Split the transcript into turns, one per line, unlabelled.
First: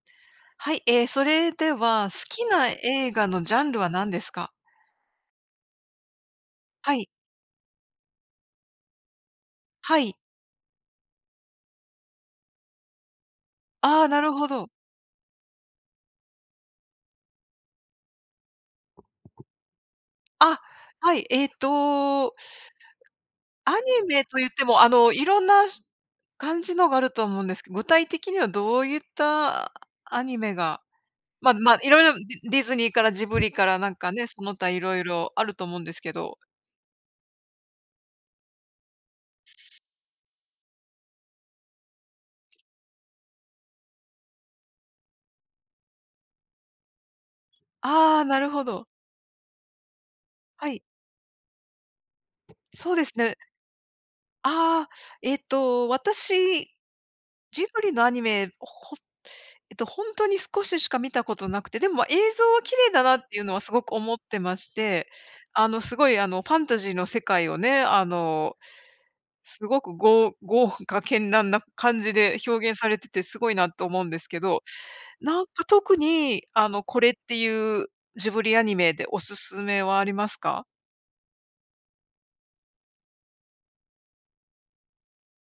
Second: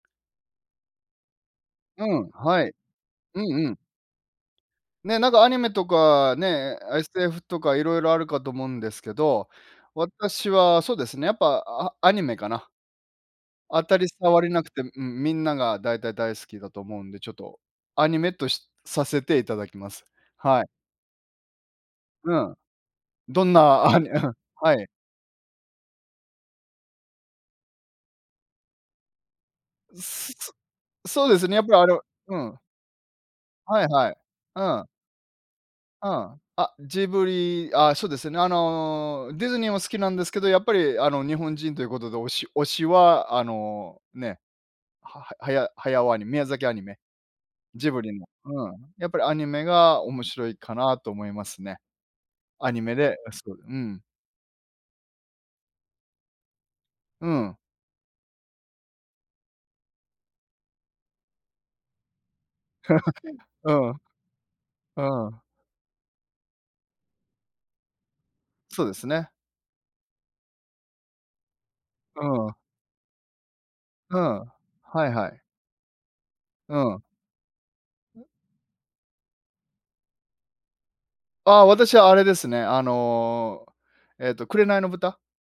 はい、ええ、それで
う
は、好
ん、
き
は
な
い。
映画
う
のジャ
んう
ン
ん。
ルは何ですか？
ね、なんかアニメとかね、
はい。
SF とか色々あるかと思うんですけど、
はい。
私はそうですね、やっぱ、あアニメかな。当た
ああ、
り
なる
障
ほ
りなく
ど。
てうん、みんなが大体、大好きだと思うんで、ちょっとアニメとしさせていただきます。
あ、
はい。
はい。えっと
うん。どん
ア
な、ア
ニ
ニ
メ
うん、
とゆって
は
も、
い。
あの色んなしゅ感じのがあると思うんですけど、具体的にはどうゆったア
す、
ニ
そ
メが、
そうです
まあ
ね、やっ
ま
ぱ
あ
り、あの
色々デ
う
ィデ
ん。
ィズニーからジブリから
はい
なん
は
か
い。
ね、その
う
他
ん。
色々あると思うんです
う
けど。
ん、あ、ジブリああ、そうですよね。あの、ディズニーも好きなんですけど、やっぱり、あの、日本人ということで、おし推しは、あの、ね。はははや駿アニメ宮崎アニメ。ジブリ
ああ、
も。
なるほ
うん。
ど。
やっぱりアニメが面白い
は
か
い。
なと思いますね。アニ
そう
メ
で
で
す
あ、
ね。
そう、うん。
ああ、えっと、私、
うん。
ジブリのアニメ、ほえっと、本当に少ししか見たことなくて、でも映像は綺麗だなっていう のはす
う
ご
ん。
く思ってまして。
うん。
あの、すごいあのファンタジーの世界をね、あの、
そうですね。
すごく、ごう豪華絢爛な感じ
う
で
ーん。
表現されててすごいなと思うんで
う
すけ
ん。
ど、
はいはい。
なんか特に、あ
う
の、こ
ん。
れってゆう、ジブリアニメでお勧めはありますか？
あ、私あれですね。あの、えっと、紅の豚。